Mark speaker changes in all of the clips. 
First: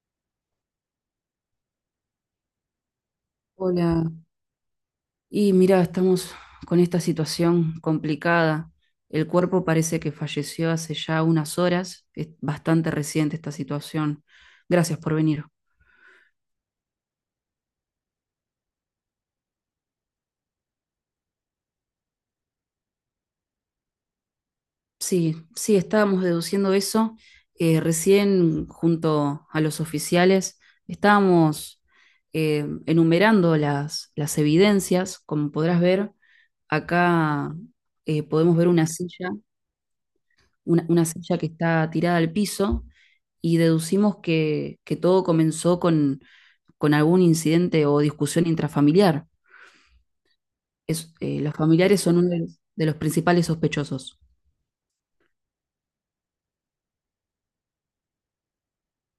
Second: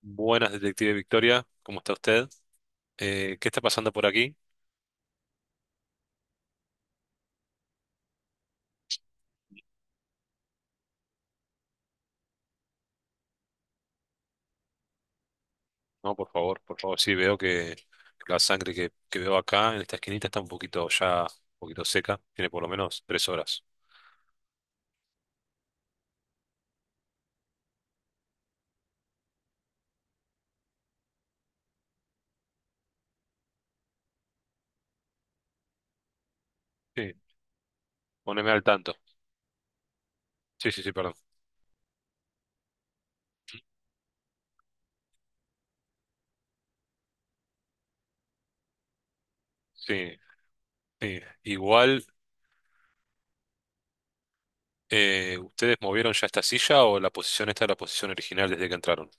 Speaker 1: Buenas, detective Victoria, ¿cómo está usted? ¿Qué está pasando
Speaker 2: Hola,
Speaker 1: por aquí?
Speaker 2: y mira, estamos con esta situación complicada. El cuerpo parece que falleció hace ya unas horas. Es bastante reciente esta situación. Gracias por venir.
Speaker 1: No, por favor, sí, veo que la sangre que veo acá en esta esquinita está un poquito ya, un poquito seca, tiene por lo menos 3 horas.
Speaker 2: Sí, sí, estábamos deduciendo eso. Recién, junto a los oficiales, estábamos enumerando las evidencias. Como podrás ver,
Speaker 1: Sí,
Speaker 2: acá
Speaker 1: poneme
Speaker 2: podemos
Speaker 1: al
Speaker 2: ver una
Speaker 1: tanto.
Speaker 2: silla.
Speaker 1: Sí, sí,
Speaker 2: una,
Speaker 1: sí,
Speaker 2: una
Speaker 1: perdón.
Speaker 2: silla que está tirada al piso y deducimos que todo comenzó con algún incidente o discusión intrafamiliar.
Speaker 1: Sí, sí.
Speaker 2: Los familiares
Speaker 1: Igual,
Speaker 2: son uno de los principales sospechosos.
Speaker 1: ¿ustedes movieron ya esta silla o la posición esta es la posición original desde que entraron?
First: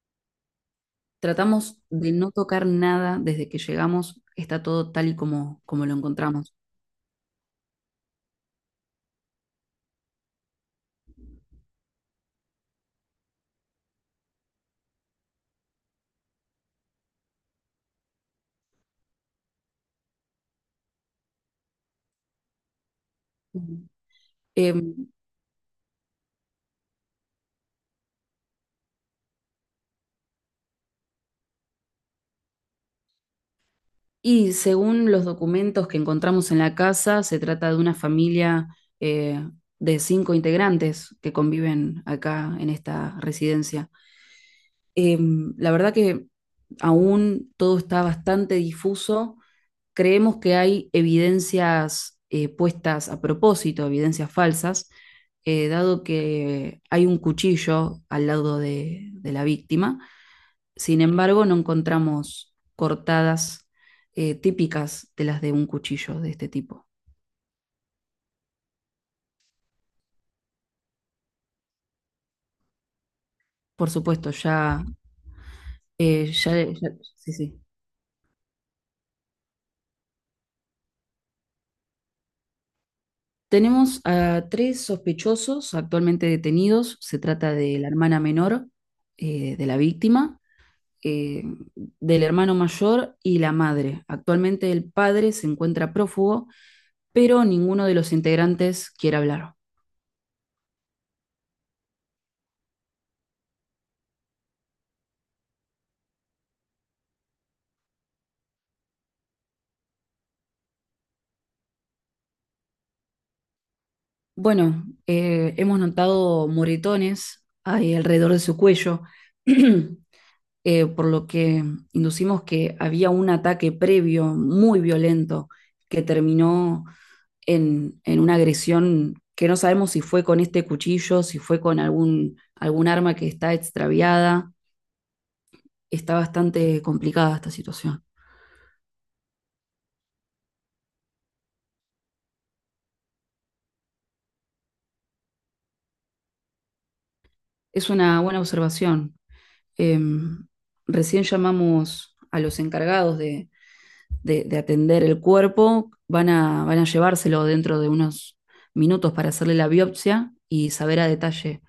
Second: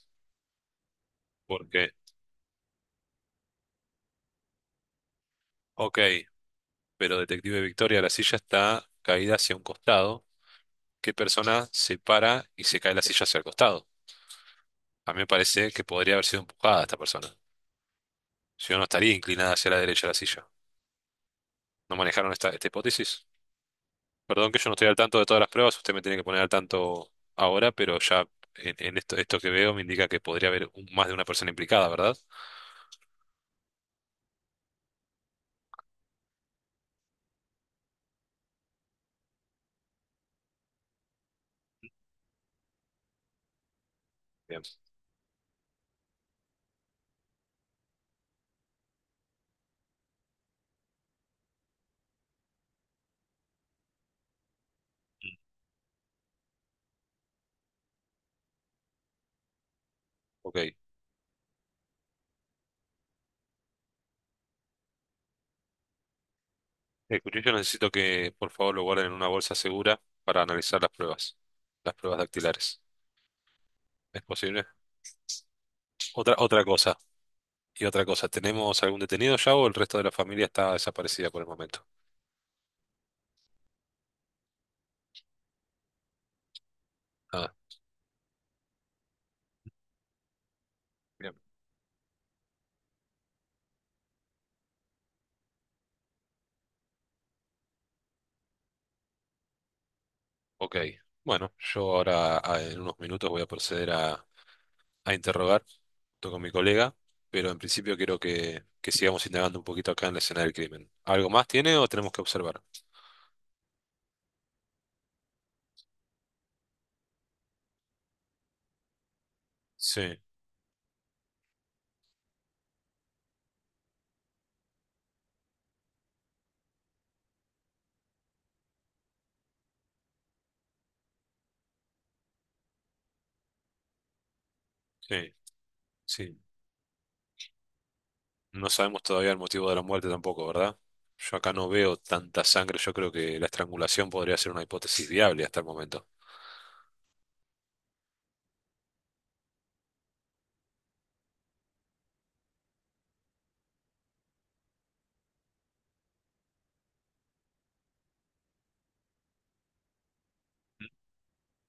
Speaker 2: Tratamos
Speaker 1: Porque,
Speaker 2: de no tocar nada desde que llegamos, está todo tal y como, como lo
Speaker 1: ok,
Speaker 2: encontramos.
Speaker 1: pero detective Victoria, la silla está caída hacia un costado. ¿Qué persona se para y se cae la silla hacia el costado? A mí me parece que podría haber sido empujada esta persona. Si no, no estaría inclinada hacia la derecha de la silla. ¿No manejaron esta hipótesis?
Speaker 2: Ujú.
Speaker 1: Perdón que yo no estoy al
Speaker 2: Em,
Speaker 1: tanto de todas las pruebas, usted me tiene que poner al tanto ahora, pero ya en, en esto que veo me indica que podría haber más de una persona implicada, ¿verdad?
Speaker 2: y según los documentos que encontramos en la casa, se trata de una familia eh, de cinco integrantes que conviven acá en esta residencia.
Speaker 1: Bien,
Speaker 2: La verdad que aún todo está bastante difuso. Creemos que hay evidencias puestas a propósito, evidencias falsas, dado que hay un cuchillo al lado de la víctima.
Speaker 1: ok.
Speaker 2: Sin embargo, no encontramos cortadas típicas de las de un cuchillo de este tipo.
Speaker 1: El cuchillo necesito que por favor lo guarden en una bolsa segura para analizar las pruebas dactilares.
Speaker 2: Por
Speaker 1: ¿Es
Speaker 2: supuesto,
Speaker 1: posible?
Speaker 2: ya, eh,
Speaker 1: Otra
Speaker 2: ya, ya-
Speaker 1: cosa.
Speaker 2: sí, sí.
Speaker 1: Y otra cosa, ¿tenemos algún detenido ya o el resto de la familia está desaparecida por el momento?
Speaker 2: Tenemos a tres sospechosos actualmente detenidos. Se
Speaker 1: Ah,
Speaker 2: trata de la hermana menor de la víctima,
Speaker 1: bien.
Speaker 2: eh, del hermano mayor y la madre. Actualmente el padre se encuentra prófugo, pero ninguno de los integrantes quiere hablar.
Speaker 1: Ok. Bueno, yo ahora en unos minutos voy a proceder a interrogar junto con mi colega, pero en principio quiero que sigamos indagando un poquito acá en la escena del crimen. ¿Algo más tiene o tenemos que observar?
Speaker 2: Bueno, hemos notado moretones ahí alrededor de su cuello,
Speaker 1: Sí,
Speaker 2: por lo que inducimos que había un ataque previo muy violento que terminó en una agresión que no sabemos si fue con este cuchillo, si fue con algún arma que está extraviada.
Speaker 1: sí,
Speaker 2: Está
Speaker 1: sí.
Speaker 2: bastante complicada esta situación.
Speaker 1: No sabemos todavía el motivo de la muerte tampoco, ¿verdad? Yo acá no veo tanta sangre, yo creo que la estrangulación podría ser una hipótesis viable hasta el momento.
Speaker 2: Es una buena observación. Eh, Recién llamamos a los encargados de atender el cuerpo. Van a llevárselo dentro de unos minutos para hacerle la biopsia y saber a detalle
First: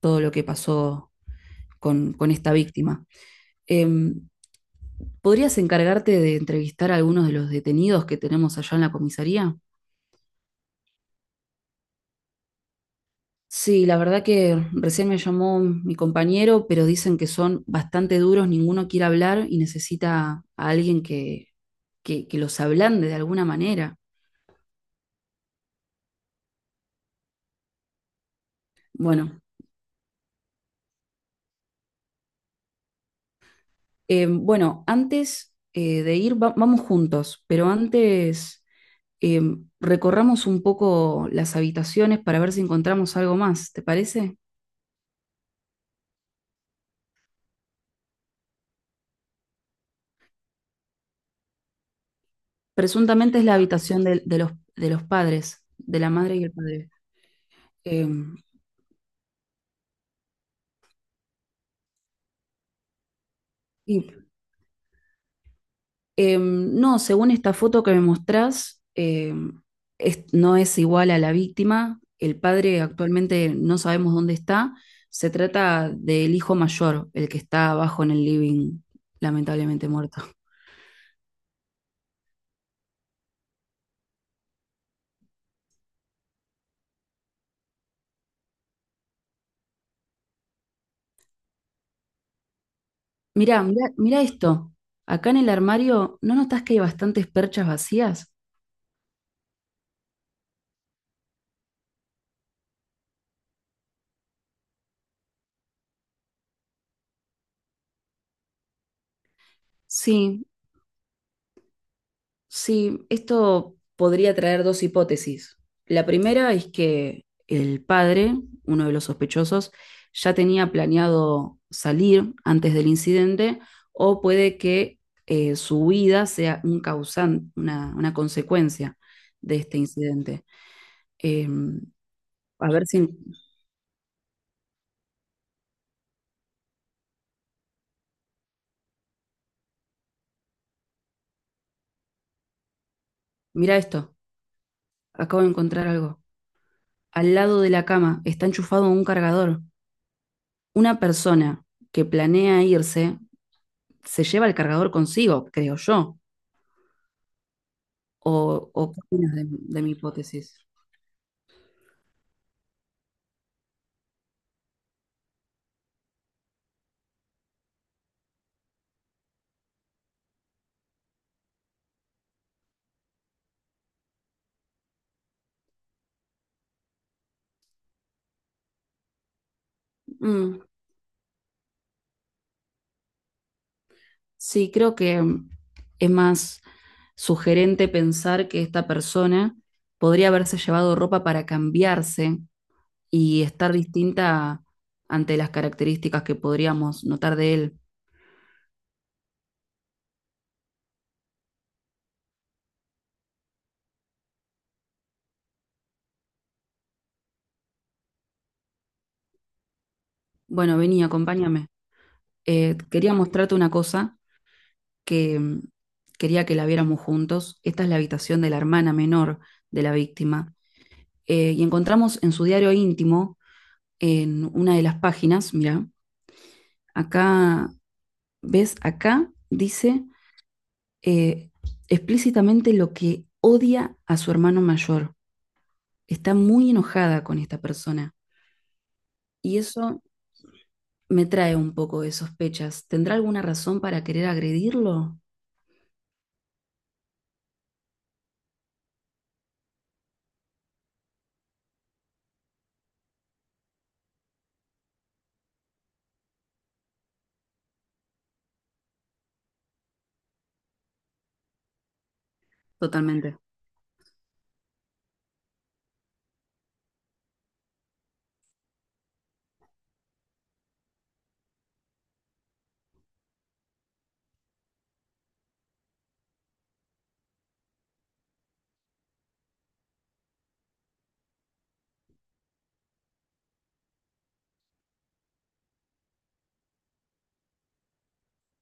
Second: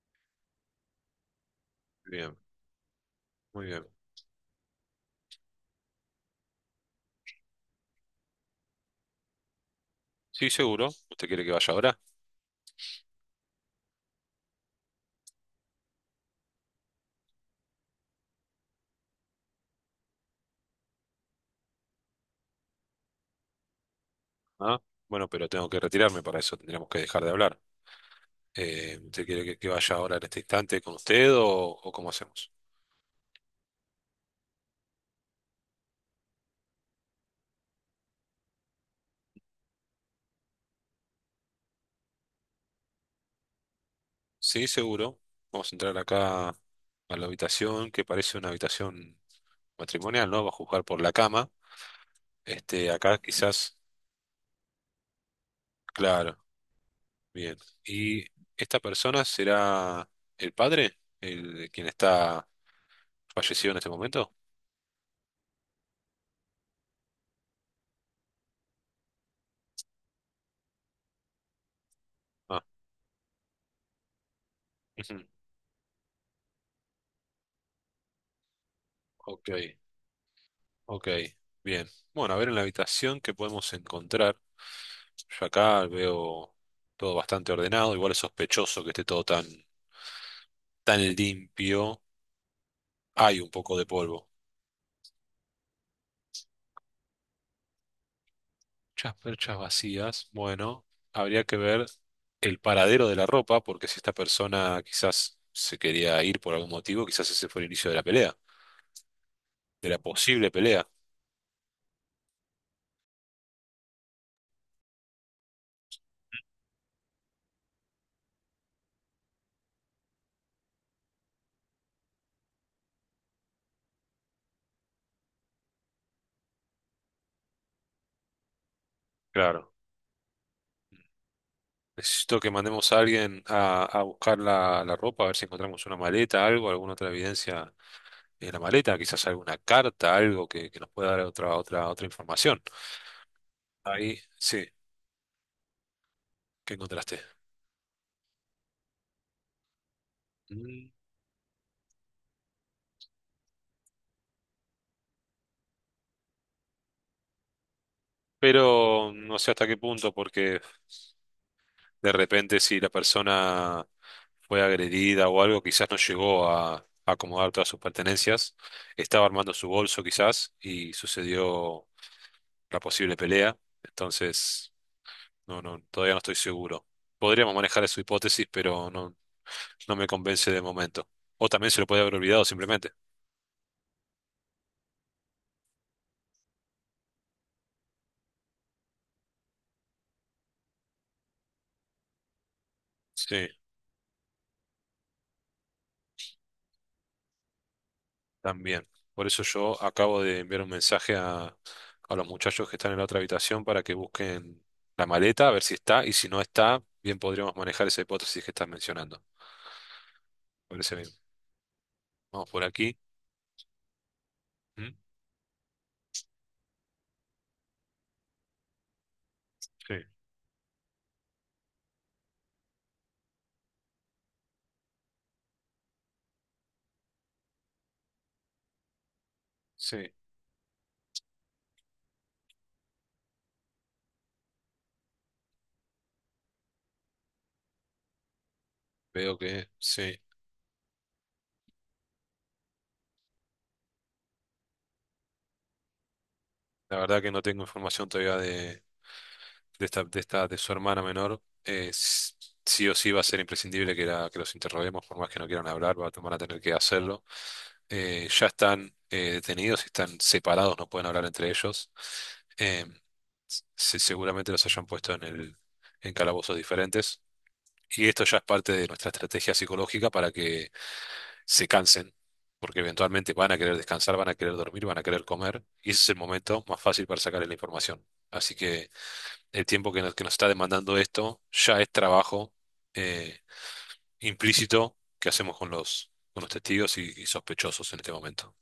Speaker 2: todo lo que pasó con
Speaker 1: Bien,
Speaker 2: esta víctima.
Speaker 1: muy bien.
Speaker 2: Eh, ¿Podrías encargarte de entrevistar a algunos de los detenidos que tenemos allá en la comisaría?
Speaker 1: Sí, seguro. ¿Usted quiere que vaya ahora?
Speaker 2: Sí, la verdad que recién me llamó mi compañero, pero dicen que son bastante duros, ninguno quiere hablar y necesita a alguien que los ablande de alguna manera.
Speaker 1: Ah, bueno, pero tengo que retirarme, para eso tendríamos que dejar de hablar. ¿Usted
Speaker 2: Bueno,
Speaker 1: quiere que vaya ahora en este instante con usted o cómo hacemos?
Speaker 2: bueno, antes de ir, vamos juntos, pero antes eh, recorramos un poco las habitaciones para ver si encontramos algo más, ¿te parece?
Speaker 1: Sí, seguro. Vamos a entrar acá a la habitación, que parece una habitación matrimonial, ¿no? Va a juzgar por la cama. Este, acá
Speaker 2: Presuntamente es la
Speaker 1: quizás,
Speaker 2: habitación de los padres, de la madre
Speaker 1: claro,
Speaker 2: y el padre.
Speaker 1: bien.
Speaker 2: Eh,
Speaker 1: ¿Y esta persona será el padre? ¿El quien está fallecido en este
Speaker 2: y,
Speaker 1: momento?
Speaker 2: no, según esta foto que me mostrás, no es igual a la víctima. El
Speaker 1: Ah,
Speaker 2: padre actualmente no sabemos dónde está.
Speaker 1: ujú,
Speaker 2: Se trata del hijo mayor, el que está abajo en el living,
Speaker 1: ok.
Speaker 2: lamentablemente muerto.
Speaker 1: Ok, bien. Bueno, a ver en la habitación qué podemos encontrar. Yo acá veo todo bastante ordenado, igual es sospechoso que esté todo tan, tan limpio. Hay un
Speaker 2: Mirá,
Speaker 1: poco de
Speaker 2: mirá, mirá
Speaker 1: polvo.
Speaker 2: esto. Acá en el armario, ¿no notas que hay bastantes perchas vacías?
Speaker 1: Muchas perchas vacías. Bueno, habría que ver el paradero de la ropa, porque si esta persona quizás se quería ir por algún motivo, quizás ese fue el inicio de la pelea, de la
Speaker 2: Sí,
Speaker 1: posible pelea.
Speaker 2: sí, esto podría traer dos hipótesis. La primera es que el padre, uno de los sospechosos, ya tenía planeado salir antes del incidente o puede que su huida sea un causante, una consecuencia de
Speaker 1: Claro.
Speaker 2: este incidente. Eh,
Speaker 1: Necesito que
Speaker 2: a ver
Speaker 1: mandemos a
Speaker 2: si...
Speaker 1: alguien a buscar la, la ropa, a ver si encontramos una maleta, algo, alguna otra evidencia en la maleta, quizás alguna carta, algo que nos pueda dar otra, otra, otra información.
Speaker 2: Mira esto,
Speaker 1: Ahí, sí,
Speaker 2: acabo de encontrar algo.
Speaker 1: ¿qué encontraste?
Speaker 2: Al lado de la cama está enchufado un cargador.
Speaker 1: Mm,
Speaker 2: Una persona que planea irse se lleva el cargador consigo, creo yo. ¿ O qué
Speaker 1: pero
Speaker 2: opinas
Speaker 1: no sé hasta qué
Speaker 2: de mi
Speaker 1: punto,
Speaker 2: hipótesis?
Speaker 1: porque de repente si la persona fue agredida o algo, quizás no llegó a acomodar todas sus pertenencias, estaba armando su bolso quizás y sucedió la posible pelea, entonces no, no, todavía no estoy seguro. Podríamos manejar su hipótesis, pero no, no me convence
Speaker 2: Mm,
Speaker 1: de momento. O también se lo puede haber olvidado simplemente.
Speaker 2: sí, creo que mm, es más sugerente pensar que esta persona podría haberse llevado ropa para cambiarse y
Speaker 1: Sí.
Speaker 2: estar distinta ante las características que podríamos notar de él.
Speaker 1: También. Por eso yo acabo de enviar un mensaje a los muchachos que están en la otra habitación para que busquen la maleta, a ver si está, y si no está, bien podríamos manejar esa hipótesis que estás mencionando.
Speaker 2: Bueno,
Speaker 1: Parece
Speaker 2: vení,
Speaker 1: bien.
Speaker 2: acompáñame.
Speaker 1: Vamos por aquí.
Speaker 2: Quería mostrarte una cosa
Speaker 1: ¿Mm?
Speaker 2: que mm, quería que la viéramos juntos. Esta es la habitación de la hermana menor de la
Speaker 1: Sí.
Speaker 2: víctima. Y encontramos en su diario íntimo, en una de las páginas, mira. Acá, ¿ves? Acá dice
Speaker 1: Sí,
Speaker 2: eh, explícitamente lo que odia a su hermano mayor. Está muy enojada con esta persona.
Speaker 1: veo
Speaker 2: Y
Speaker 1: que
Speaker 2: eso
Speaker 1: sí.
Speaker 2: me trae un poco de sospechas. ¿Tendrá alguna razón para querer agredirlo?
Speaker 1: La verdad que no tengo información todavía de... de su hermana menor, sí o sí va a ser imprescindible que, que los interroguemos, por más que no quieran hablar, van a tener que hacerlo. Ya están detenidos, están separados, no pueden hablar entre ellos. Eh,
Speaker 2: Totalmente.
Speaker 1: Seguramente los hayan puesto en calabozos diferentes. Y esto ya es parte de nuestra estrategia psicológica para que se cansen, porque eventualmente van a querer descansar, van a querer dormir, van a querer comer, y ese es el momento más fácil para sacarle la información. Así que el tiempo que nos está demandando esto ya es trabajo eh, implícito que hacemos con los testigos y sospechosos en este momento.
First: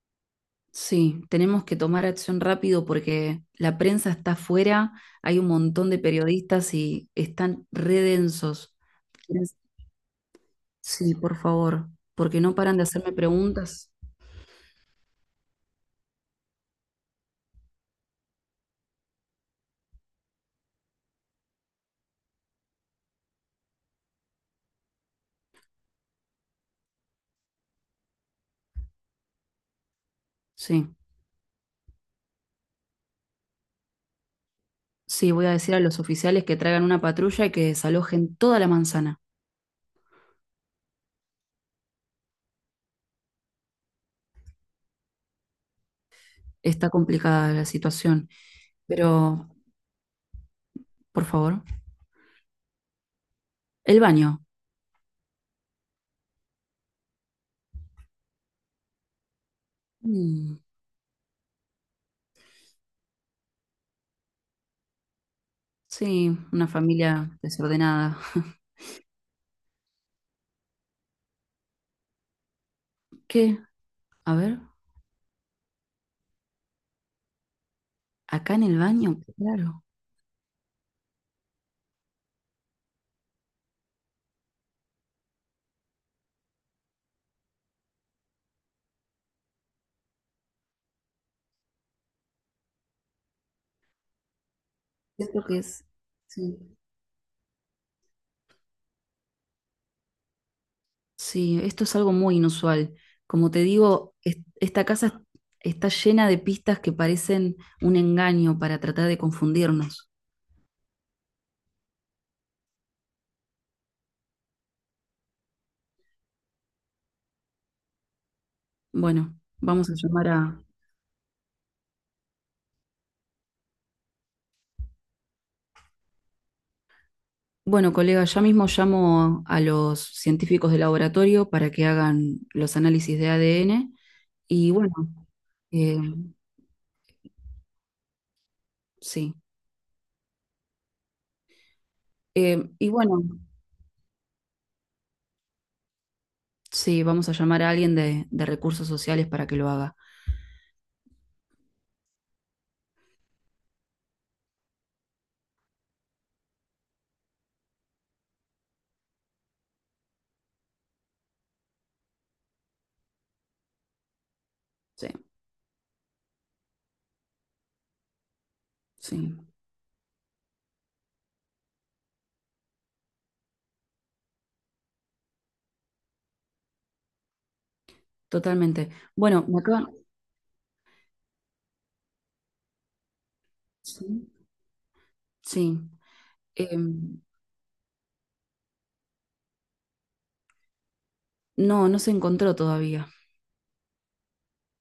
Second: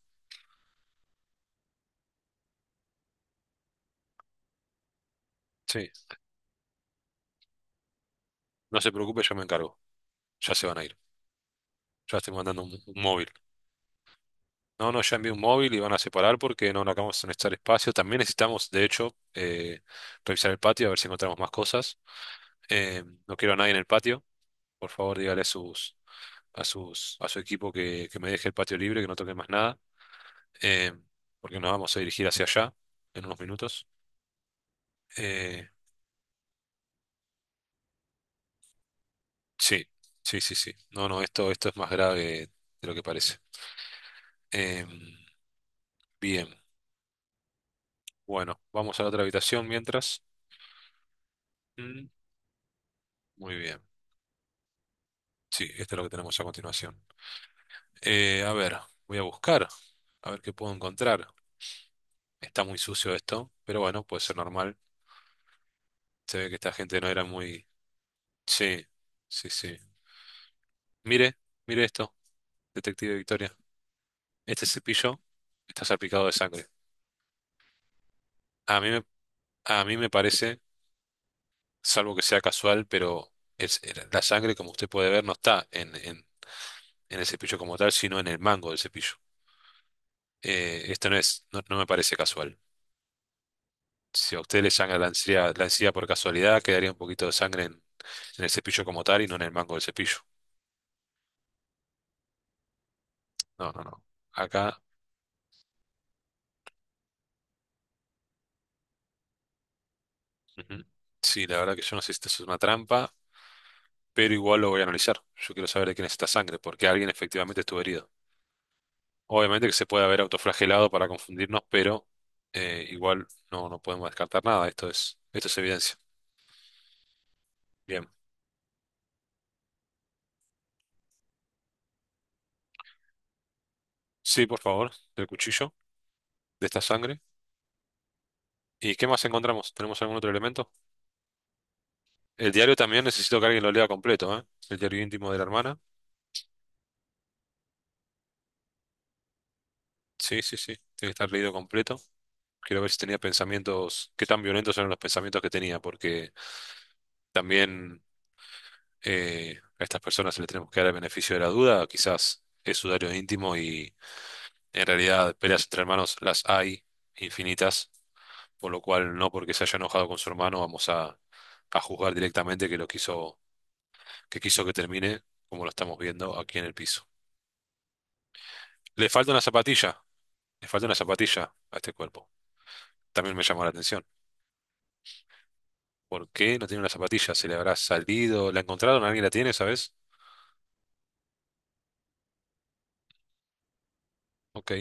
Speaker 2: Sí, tenemos que tomar acción rápido porque la prensa está afuera, hay un
Speaker 1: Sí,
Speaker 2: montón de periodistas y están redensos.
Speaker 1: no se preocupe, yo me encargo. Ya se van a ir.
Speaker 2: Sí, por favor,
Speaker 1: Ya estoy
Speaker 2: porque no
Speaker 1: mandando un,
Speaker 2: paran de
Speaker 1: un
Speaker 2: hacerme
Speaker 1: móvil.
Speaker 2: preguntas.
Speaker 1: No, no, ya envié un móvil y van a separar porque no, no acabamos de necesitar espacio. También necesitamos, de hecho, revisar el patio a ver si encontramos más cosas. No quiero a nadie en el patio. Por favor, dígale a su equipo que me deje el patio libre, que no toque más nada.
Speaker 2: Sí.
Speaker 1: eh, porque nos vamos a dirigir hacia allá en unos minutos.
Speaker 2: Sí, voy a
Speaker 1: Eh,
Speaker 2: decir a los oficiales que traigan una patrulla y que desalojen toda la manzana.
Speaker 1: sí, sí, sí, sí. No, no, esto es más grave de lo que parece. Em, bien,
Speaker 2: Está complicada la situación,
Speaker 1: bueno, vamos a la otra
Speaker 2: pero
Speaker 1: habitación mientras.
Speaker 2: por favor,
Speaker 1: Mm, muy bien.
Speaker 2: el baño.
Speaker 1: Sí, esto es lo que tenemos a continuación. A ver, voy a buscar, a ver qué
Speaker 2: Mm,
Speaker 1: puedo encontrar. Está muy sucio esto, pero bueno, puede ser normal. Se
Speaker 2: sí,
Speaker 1: ve que
Speaker 2: una
Speaker 1: esta gente no era
Speaker 2: familia
Speaker 1: muy...
Speaker 2: desordenada.
Speaker 1: Sí, sí, sí. Mire, mire esto, detective Victoria.
Speaker 2: ¿Qué? A ver,
Speaker 1: Este cepillo está salpicado de sangre.
Speaker 2: acá en
Speaker 1: A
Speaker 2: el
Speaker 1: mí me,
Speaker 2: baño, claro.
Speaker 1: a mí me parece, salvo que sea casual, pero es, la sangre, como usted puede ver, no está en el cepillo como tal, sino en el mango del cepillo. Esto no es, no me parece casual. Si a usted le sangra
Speaker 2: Siento que
Speaker 1: la
Speaker 2: es.
Speaker 1: encía por
Speaker 2: Sí.
Speaker 1: casualidad, quedaría un poquito de sangre en el cepillo como tal y no en el mango del cepillo.
Speaker 2: Sí, esto es algo muy inusual. Como te
Speaker 1: No, no, no.
Speaker 2: digo,
Speaker 1: Acá,
Speaker 2: esta casa está llena de pistas que parecen un engaño para tratar de confundirnos.
Speaker 1: ujú. Sí, la verdad que yo no sé si esto es una trampa, pero igual lo voy a analizar. Yo quiero saber de quién es esta sangre, porque alguien efectivamente estuvo herido.
Speaker 2: Bueno,
Speaker 1: Obviamente que se
Speaker 2: vamos a
Speaker 1: puede haber
Speaker 2: llamar a...
Speaker 1: autoflagelado para confundirnos, pero igual no, no podemos descartar nada. Esto es evidencia.
Speaker 2: Bueno,
Speaker 1: Bien.
Speaker 2: colega, ya mismo llamo a los científicos de laboratorio para que hagan los análisis de ADN.
Speaker 1: Sí, por
Speaker 2: Y bueno,
Speaker 1: favor, del cuchillo,
Speaker 2: eh,
Speaker 1: de esta sangre. ¿Y qué más
Speaker 2: sí.
Speaker 1: encontramos? ¿Tenemos algún otro elemento? El
Speaker 2: Eh,
Speaker 1: diario
Speaker 2: y
Speaker 1: también
Speaker 2: bueno,
Speaker 1: necesito que alguien lo lea completo, ¿eh? El diario íntimo de la hermana.
Speaker 2: sí, vamos a llamar a alguien de recursos sociales para que lo haga.
Speaker 1: Sí, sí, sí. Tiene que estar leído completo. Quiero ver si tenía pensamientos, qué tan violentos eran los pensamientos que tenía, porque también a estas personas le tenemos que dar el beneficio de la duda. Quizás es su diario íntimo y en
Speaker 2: Sí,
Speaker 1: realidad, peleas entre hermanos las hay infinitas, por lo cual no
Speaker 2: sí,
Speaker 1: porque se haya enojado con su hermano vamos a juzgar directamente que lo quiso que termine, como lo estamos viendo aquí en el piso.
Speaker 2: totalmente.
Speaker 1: Le falta una
Speaker 2: Bueno, me acaban.
Speaker 1: zapatilla, le falta una zapatilla a este cuerpo. También me llamó la atención.
Speaker 2: Sí, sí.
Speaker 1: ¿Por qué no
Speaker 2: Eh,
Speaker 1: tiene una zapatilla? ¿Se le habrá salido? ¿La encontraron? ¿Alguien la tiene, sabes?
Speaker 2: no, no se encontró todavía.
Speaker 1: Ok,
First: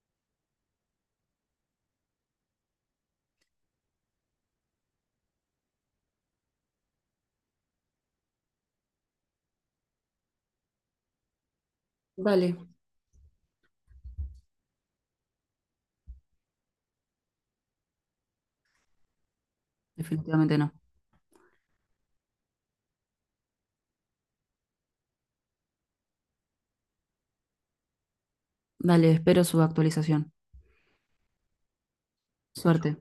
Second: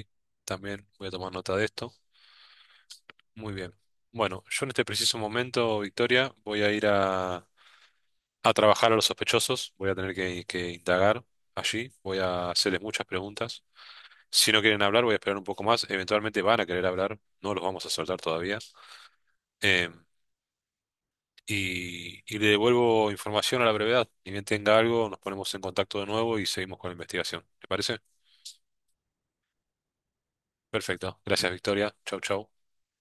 Speaker 1: también voy a tomar nota de esto. Muy bien. Bueno, yo en este preciso momento, Victoria, voy a ir a trabajar a los sospechosos, voy a tener que indagar allí, voy a
Speaker 2: Dale,
Speaker 1: hacerles muchas preguntas. Si no quieren hablar, voy a esperar un poco más. Eventualmente van a querer hablar, no los vamos a soltar todavía. Eh,
Speaker 2: definitivamente no.
Speaker 1: y le devuelvo información a la brevedad. Ni bien tenga algo, nos ponemos en contacto de nuevo y seguimos con la investigación. ¿Te parece?
Speaker 2: Dale, espero su actualización.
Speaker 1: Perfecto. Gracias, Victoria. Chau, chau.
Speaker 2: Suerte.